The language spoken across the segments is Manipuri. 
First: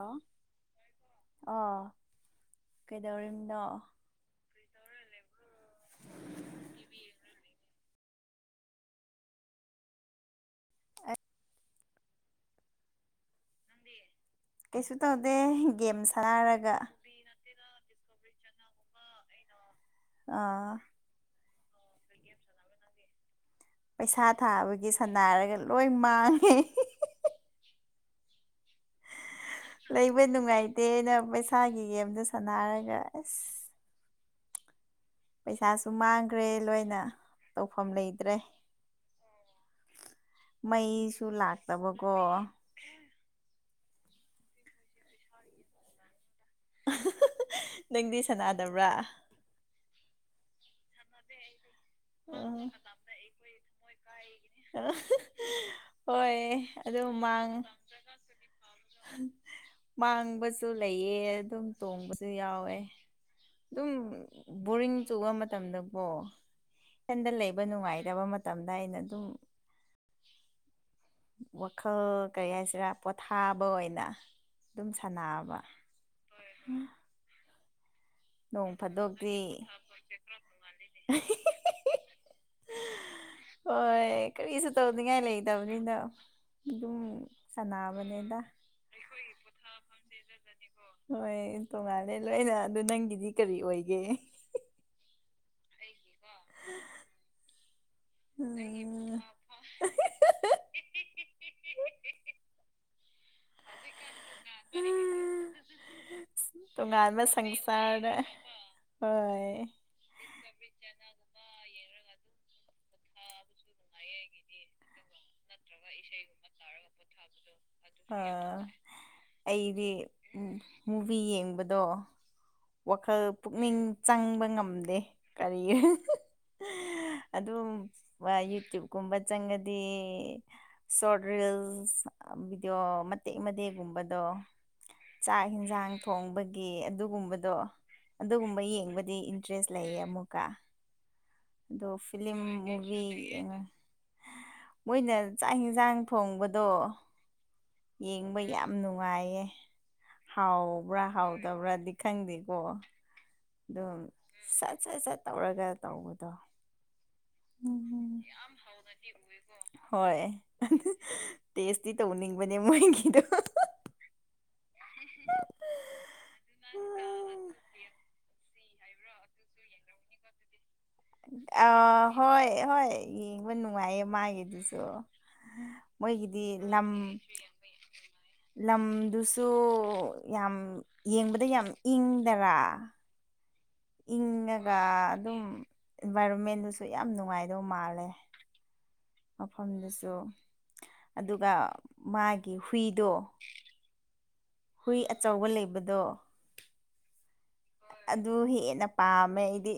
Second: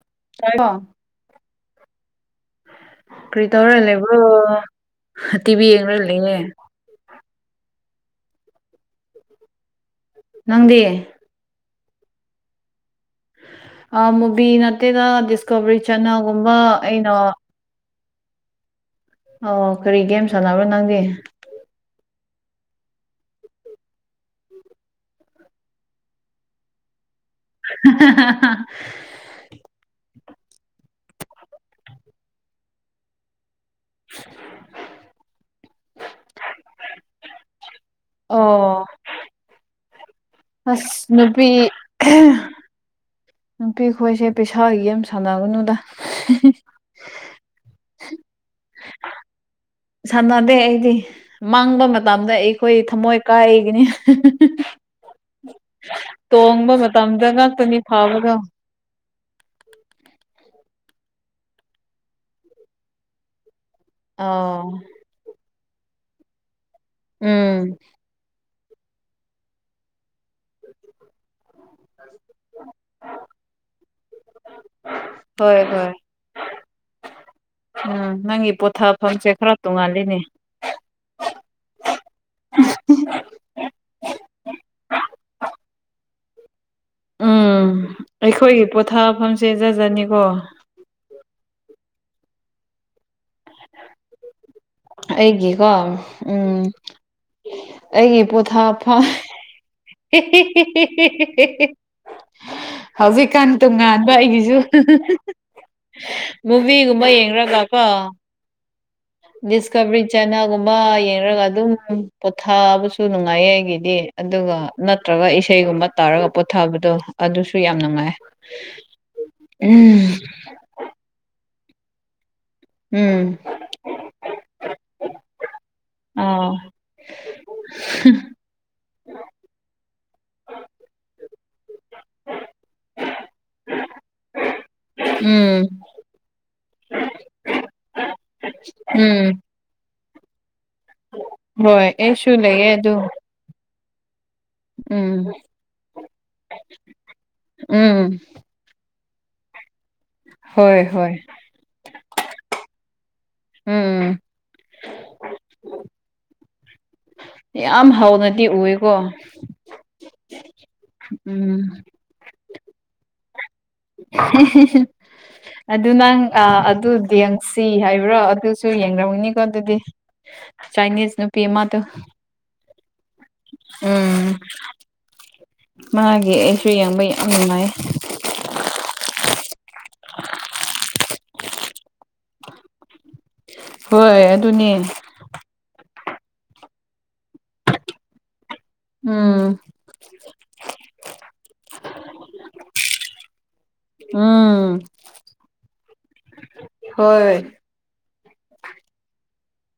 ꯑ [inaudible] ꯑ ꯀꯔꯤ ꯇꯧꯔꯜ ꯂꯦꯕ꯭ꯔꯣ ꯇꯤꯚꯤ ꯌꯦꯡꯅ ꯂꯩꯅꯦ ꯅꯪꯗꯤ ꯃꯨꯚ ꯀꯩꯁꯨ ꯅꯠꯇꯦꯗ ꯇꯧꯗꯦ ꯗꯤꯁꯀꯣꯕꯔꯤ ꯆꯅꯜꯒꯨꯝꯕ ꯑꯩꯅ [unintelligible] ꯀꯣ ꯆꯪꯕ ꯑꯣ ꯀꯔꯤ ꯒꯦꯝ ꯁꯥꯟꯅꯕ꯭ꯔꯣ ꯅꯪꯗꯤ ꯑꯣ [unintelligible] ꯄꯩꯁꯥ ꯊꯥꯕꯒꯤ ꯁꯟꯅꯥꯏꯔꯒ ꯂꯣꯏ ꯃꯥꯡꯉꯦ [inaudible] ꯂꯩꯕ ꯅꯨꯡꯉꯥꯏꯇꯦꯅ ꯄꯩꯁꯥꯒꯤ ꯒꯦꯝꯗꯣ ꯁꯥꯟꯅꯔꯒ ꯑꯁ [unintelligible] ꯄꯩꯁꯥꯁꯨ ꯃꯥꯡꯈ꯭ꯔꯦ ꯂꯣꯏꯅ ꯇꯧꯐꯝ ꯂꯩꯇ꯭ꯔꯦ ꯑꯣ ꯑꯁ ꯃꯩꯁꯨ ꯅꯨꯄꯤ ꯂꯥꯛꯇꯕꯀꯣ ꯅꯨꯄꯤ ꯈꯣꯏꯁꯦ ꯄꯩꯁꯥꯒꯤ ꯌꯦꯝ ꯁꯥꯟꯅꯒꯅꯨꯗ ꯅꯪꯗꯤ ꯁꯅꯥꯗꯕ꯭ꯔꯥ ꯁꯥꯟꯅꯗꯦ ꯑꯩꯗꯤ ꯃꯥꯡꯕ ꯃꯇꯝꯗ ꯎꯝ ꯑꯩꯈꯣꯏ ꯊꯝꯃꯣꯏ ꯀꯥꯏꯒꯅꯤ ꯍꯣꯏ ꯇꯣꯡꯕ ꯑꯗꯨ ꯃꯇꯝꯗ ꯃꯥꯡ ꯉꯥꯛꯇꯅꯤ ꯐꯥꯕꯒ [unintelligible] ꯃꯥꯡꯕꯁꯨ ꯂꯩꯑ ꯑꯗꯨꯝ ꯇꯣꯡꯕꯁꯨ ꯌꯥꯎꯋꯦ ꯑꯗꯨꯝ ꯑꯥꯎ ꯕꯣꯔꯤꯡ ꯆꯨꯕ ꯃꯇꯝꯗꯀꯣ ꯏꯊꯟꯗ ꯎꯝ ꯂꯩꯕ ꯅꯨꯡꯉꯥꯏꯇꯕ ꯃꯇꯝ ꯃꯇꯝꯗ ꯑꯩꯅ ꯑꯗꯨꯝ ꯋꯥꯈꯜ ꯀꯔꯤ ꯍꯥꯏꯁꯤꯔꯥ ꯄꯣꯊꯥꯕ ꯑꯣꯏꯅ ꯑꯗꯨꯝ ꯁꯥꯟꯅꯕ ꯍꯣꯏ ꯍꯣꯏ ꯎꯝ ꯅꯪꯒꯤ ꯅꯣꯡ ꯄꯣꯊꯥꯐꯝꯁꯦ ꯐꯥꯗꯣꯛꯇꯤ ꯈꯔ ꯇꯣꯡꯉꯥꯜꯂꯤꯅꯦ [unintelligible] ꯍꯣꯏ ꯀꯔꯤꯁꯨ ꯇꯧꯅꯤꯡꯉꯥꯏ ꯂꯩꯇꯕꯅꯤꯅ ꯌꯨꯝ ꯎꯝ ꯑꯩꯈꯣꯏꯒꯤ ꯄꯣꯊꯥꯐꯝꯁꯦ ꯖꯠꯖꯅꯤꯀꯣ ꯍꯣꯏ ꯇꯣꯉꯥꯜꯂꯦ ꯂꯣꯏꯅ ꯑꯗꯨ ꯅꯪꯒꯤꯗꯤ ꯀꯔꯤ ꯑꯣꯏꯒꯦ ꯑꯩꯒꯤꯀꯣ ꯎꯝ ꯑꯩꯒꯤ ꯄꯣꯊꯥ ꯐꯝ [unintelligible] ꯍꯧꯖꯤꯛꯀꯥꯟ ꯇꯣꯉꯥꯟꯕ ꯑꯩꯒꯤꯁꯨ ꯃꯨꯚꯤꯒꯨꯝꯕ ꯇꯣꯉꯥꯟꯅ ꯌꯦꯡꯔꯒ ꯀꯣ ꯁꯪꯁꯥꯔꯗ ꯍꯣꯏ ꯅꯥꯒꯨꯝꯕ ꯌꯦꯡꯔꯒ ꯑꯗꯨꯝ ꯄꯣꯊꯥꯕꯁꯨ ꯅꯨꯡꯉꯥꯏꯌꯦ ꯑꯩꯒꯤꯗꯤ ꯑꯗꯨꯒ ꯅꯠꯇ꯭ꯔꯒ ꯏꯁꯩꯒꯨꯝꯕ ꯇꯥꯔꯒ ꯄꯣꯊꯕꯗꯣ ꯑꯗꯨꯁꯨ ꯌꯥꯝ ꯅꯨꯡꯉꯥꯏ ꯑꯥ ꯑꯩꯗꯤ ꯎꯝ ꯃꯨꯚꯤ ꯌꯦꯡꯕꯗꯣ ꯋꯥꯈꯜ ꯎꯝ ꯄꯨꯛꯅꯤꯡ ꯆꯪꯕ ꯉꯝꯗꯦ ꯀꯔꯤ ꯑꯥ ꯑꯗꯨꯝ ꯌꯨꯇ꯭ꯌꯕꯀꯨꯝꯕ ꯆꯪꯒꯗꯤ ꯁꯣꯔꯠ ꯔꯤꯜꯁ ꯚꯤꯗꯤꯑꯣ ꯃꯇꯦꯛ ꯃꯇꯦꯛꯒꯨꯝꯕꯗꯣ ꯆꯥꯛ ꯎꯝ ꯍꯤꯟꯖꯥꯡ ꯊꯣꯡꯕꯒꯤ ꯑꯗꯨꯒꯨꯝꯕꯗꯣ ꯑꯗꯨꯒꯨꯝ ꯌꯦꯡꯕꯗꯤ ꯎꯝ ꯏꯟꯇꯔꯦꯁ ꯂꯩꯌꯦ ꯑꯃꯨꯛꯀ [inaudible] ꯑꯗꯣ ꯑꯩꯁꯨ ꯐꯤꯂꯝ ꯂꯩꯌꯦ ꯑꯗꯨ ꯃꯨꯚꯤ ꯃꯣꯏꯅ ꯎꯝ ꯆꯥꯛ ꯌꯦꯟꯁꯥꯡ ꯊꯣꯡꯕꯗꯣ ꯎꯝ ꯌꯦꯡꯕ ꯌꯥꯝ ꯅꯨꯡꯉꯥꯏꯌꯦ ꯍꯣꯏ ꯍꯥꯎꯕ꯭ꯔꯥ ꯍꯣꯏ ꯍꯥꯎꯗꯕ꯭ꯔꯥꯗꯤ ꯈꯪꯗꯦꯀꯣ ꯑꯗꯨꯝ ꯎꯝ ꯁꯠ ꯁꯠ ꯁꯠ ꯇꯧꯔꯒ ꯇꯧꯕꯗꯣ ꯌꯥꯝ ꯍꯧꯅꯗꯤ ꯎꯏꯀꯣ ꯍꯣꯏ ꯎꯝ ꯇꯦꯁꯇꯤ ꯇꯧꯅꯤꯡꯕꯅꯦ ꯃꯣꯏꯒꯤꯗꯣ [unintelligible] [unintelligible] ꯑꯗꯨ ꯅꯪ ꯑꯗꯨꯗꯤꯡꯁꯤ ꯍꯥꯏꯕ꯭ꯔꯣ ꯑꯗꯨꯁꯨ ꯌꯦꯡꯔꯝꯅꯤꯀꯣ ꯑꯗꯨꯗꯤ ꯆꯥꯏꯅꯤꯁ ꯅꯨꯄꯤ ꯑꯃꯗꯣ ꯑꯥ ꯍꯣꯏ ꯍꯣꯏ ꯌꯦꯡꯕ ꯅꯨꯡꯉꯥꯏꯌꯦ ꯎꯝ ꯃꯥꯒꯤꯗꯨꯁꯨ ꯃꯥꯒꯤ ꯃꯣꯏꯒꯤꯗꯤ ꯑꯩꯁꯨ ꯂꯝ ꯌꯦꯡꯕ ꯌꯥꯝ ꯅꯨꯡꯉꯥꯏ ꯂꯝꯗꯨꯁꯨ ꯌꯥꯝ ꯌꯦꯡꯕꯗ ꯌꯥꯝ ꯏꯪꯗꯔꯥ ꯍꯣꯏ ꯑꯗꯨꯅꯦ ꯏꯪꯉꯒ ꯑꯗꯨꯝ ꯏꯟꯚꯥꯏꯔꯣꯟꯃꯦꯟꯗꯨꯁꯨ ꯌꯥꯝ ꯅꯨꯡꯉꯥꯏꯗꯧ ꯃꯥꯜꯂꯦ ꯎꯝ ꯃꯐꯝꯗꯨꯁꯨ ꯑꯗꯨꯒ ꯃꯥꯒꯤ ꯍꯨꯏꯗꯣ ꯎꯝ ꯍꯨꯏ ꯑꯆꯧꯕ ꯂꯩꯕꯗꯣ ꯍꯣꯏ ꯑꯗꯨ ꯍꯦꯟꯅ ꯄꯥꯝꯃꯦ ꯑꯩꯗꯤ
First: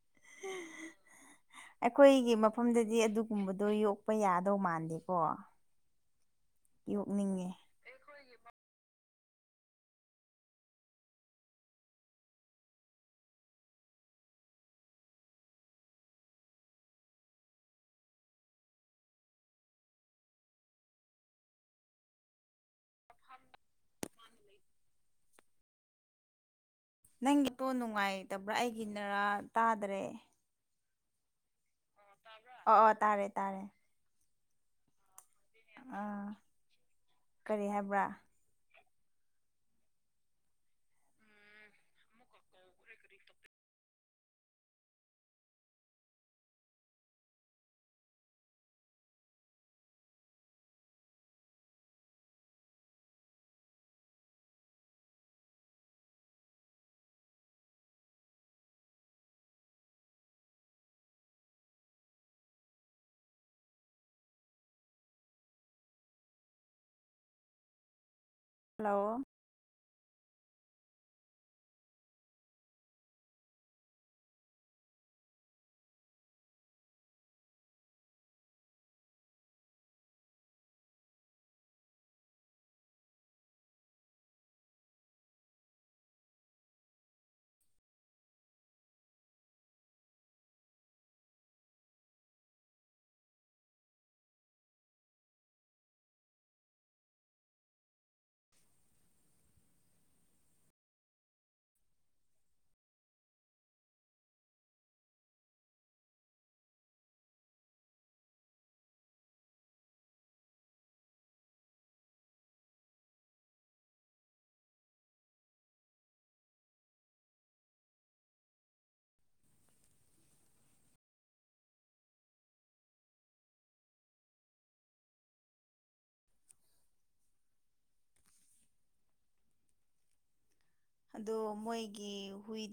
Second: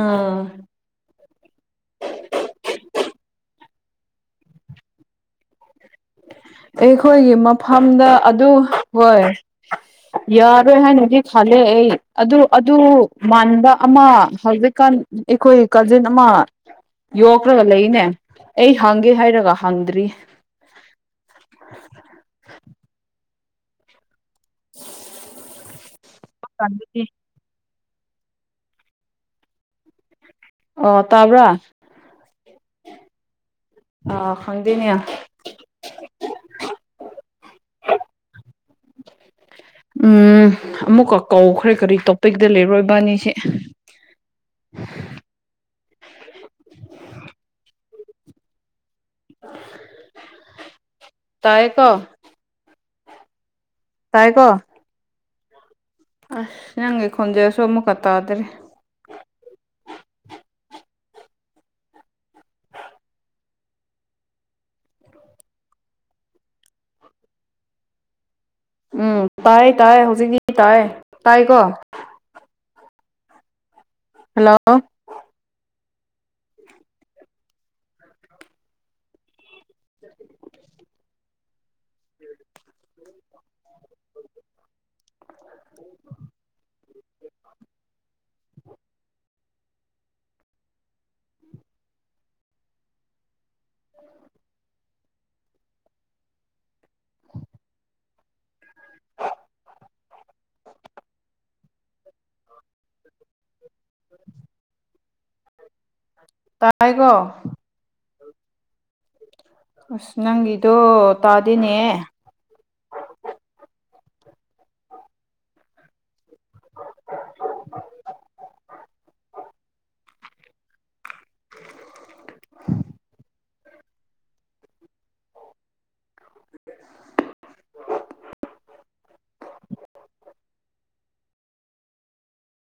ꯎꯝ [unintelligible] ꯑꯩꯈꯣꯏꯒꯤ ꯃꯐꯝꯗꯗꯤ ꯑꯗꯨꯒꯨꯝꯕꯗꯣ ꯌꯣꯛꯄ ꯌꯥꯗꯧ ꯃꯥꯟꯗꯦꯀꯣ ꯑꯩꯈꯣꯏꯒꯤ ꯌꯣꯛꯅꯤꯡꯉꯦ ꯃꯐꯝꯗ ꯑꯗꯨ ꯍꯣꯏ ꯌꯥꯔꯣꯏ ꯍꯥꯏꯅꯗꯤ ꯈꯂꯦ ꯑꯩ ꯑꯗꯨ ꯑꯗꯨ ꯃꯥꯟꯕ ꯑꯃ ꯍꯧꯖꯤꯛꯀꯥꯟ ꯑꯩꯈꯣꯏ ꯀꯖꯤꯟ ꯑꯃ ꯌꯣꯛꯈ꯭ꯒ ꯂꯩꯅꯦ ꯑꯩ ꯍꯪꯒꯦ ꯍꯥꯏꯔꯒ ꯍꯪꯗ꯭ꯔꯤ꯫ [inaudible] [inaudible] [unintelligible] ꯅꯪꯒꯤꯇꯣ ꯅꯨꯡꯉꯥꯏꯇꯕ꯭ꯔꯥ ꯑꯩꯒꯤꯅꯔꯥ ꯇꯥꯗ꯭ꯔꯦ ꯑꯣ ꯇꯥꯕ꯭ꯔꯥ ꯑꯣ ꯑꯣ ꯇꯥꯔꯦ ꯇꯥꯔꯦ ꯑ ꯈꯪꯗꯦꯅꯦꯌꯥ ꯑꯥ ꯀꯔꯤ ꯍꯥꯏꯕ꯭ꯔꯥ? ꯎꯝ ꯑꯃꯨꯛꯀ ꯀꯧꯈ꯭ꯔꯦ ꯀꯔꯤ ꯇꯣꯄꯤꯛꯇ ꯂꯩꯔꯣꯏ ꯏꯕꯥꯅꯤꯁꯦ꯫ [inaudible] [inaudible] ꯇꯥꯏꯀꯣ ꯇꯥꯏꯀꯣ ꯑꯁ ꯅꯪꯒꯤ ꯈꯣꯟꯖꯦꯜꯁꯨ ꯑꯃꯨꯛꯀ ꯇꯥꯗꯔꯤ꯫ ꯍꯜꯂꯣ ꯎꯝ ꯇꯥꯏ ꯇꯥꯏ ꯍꯧꯖꯤꯛꯇꯤ ꯇꯥꯏ ꯇꯥꯏꯀꯣ ꯍꯜꯂꯣ [inaudible] [inaudible] [inaudible] ꯇꯥꯏꯀꯣ ꯑꯁ ꯅꯪꯒꯤꯗꯣ ꯇꯥꯗꯅꯦ꯫ [inaudible] ꯑꯗꯣ ꯃꯣꯏꯒꯤ ꯍꯨꯏꯗꯣ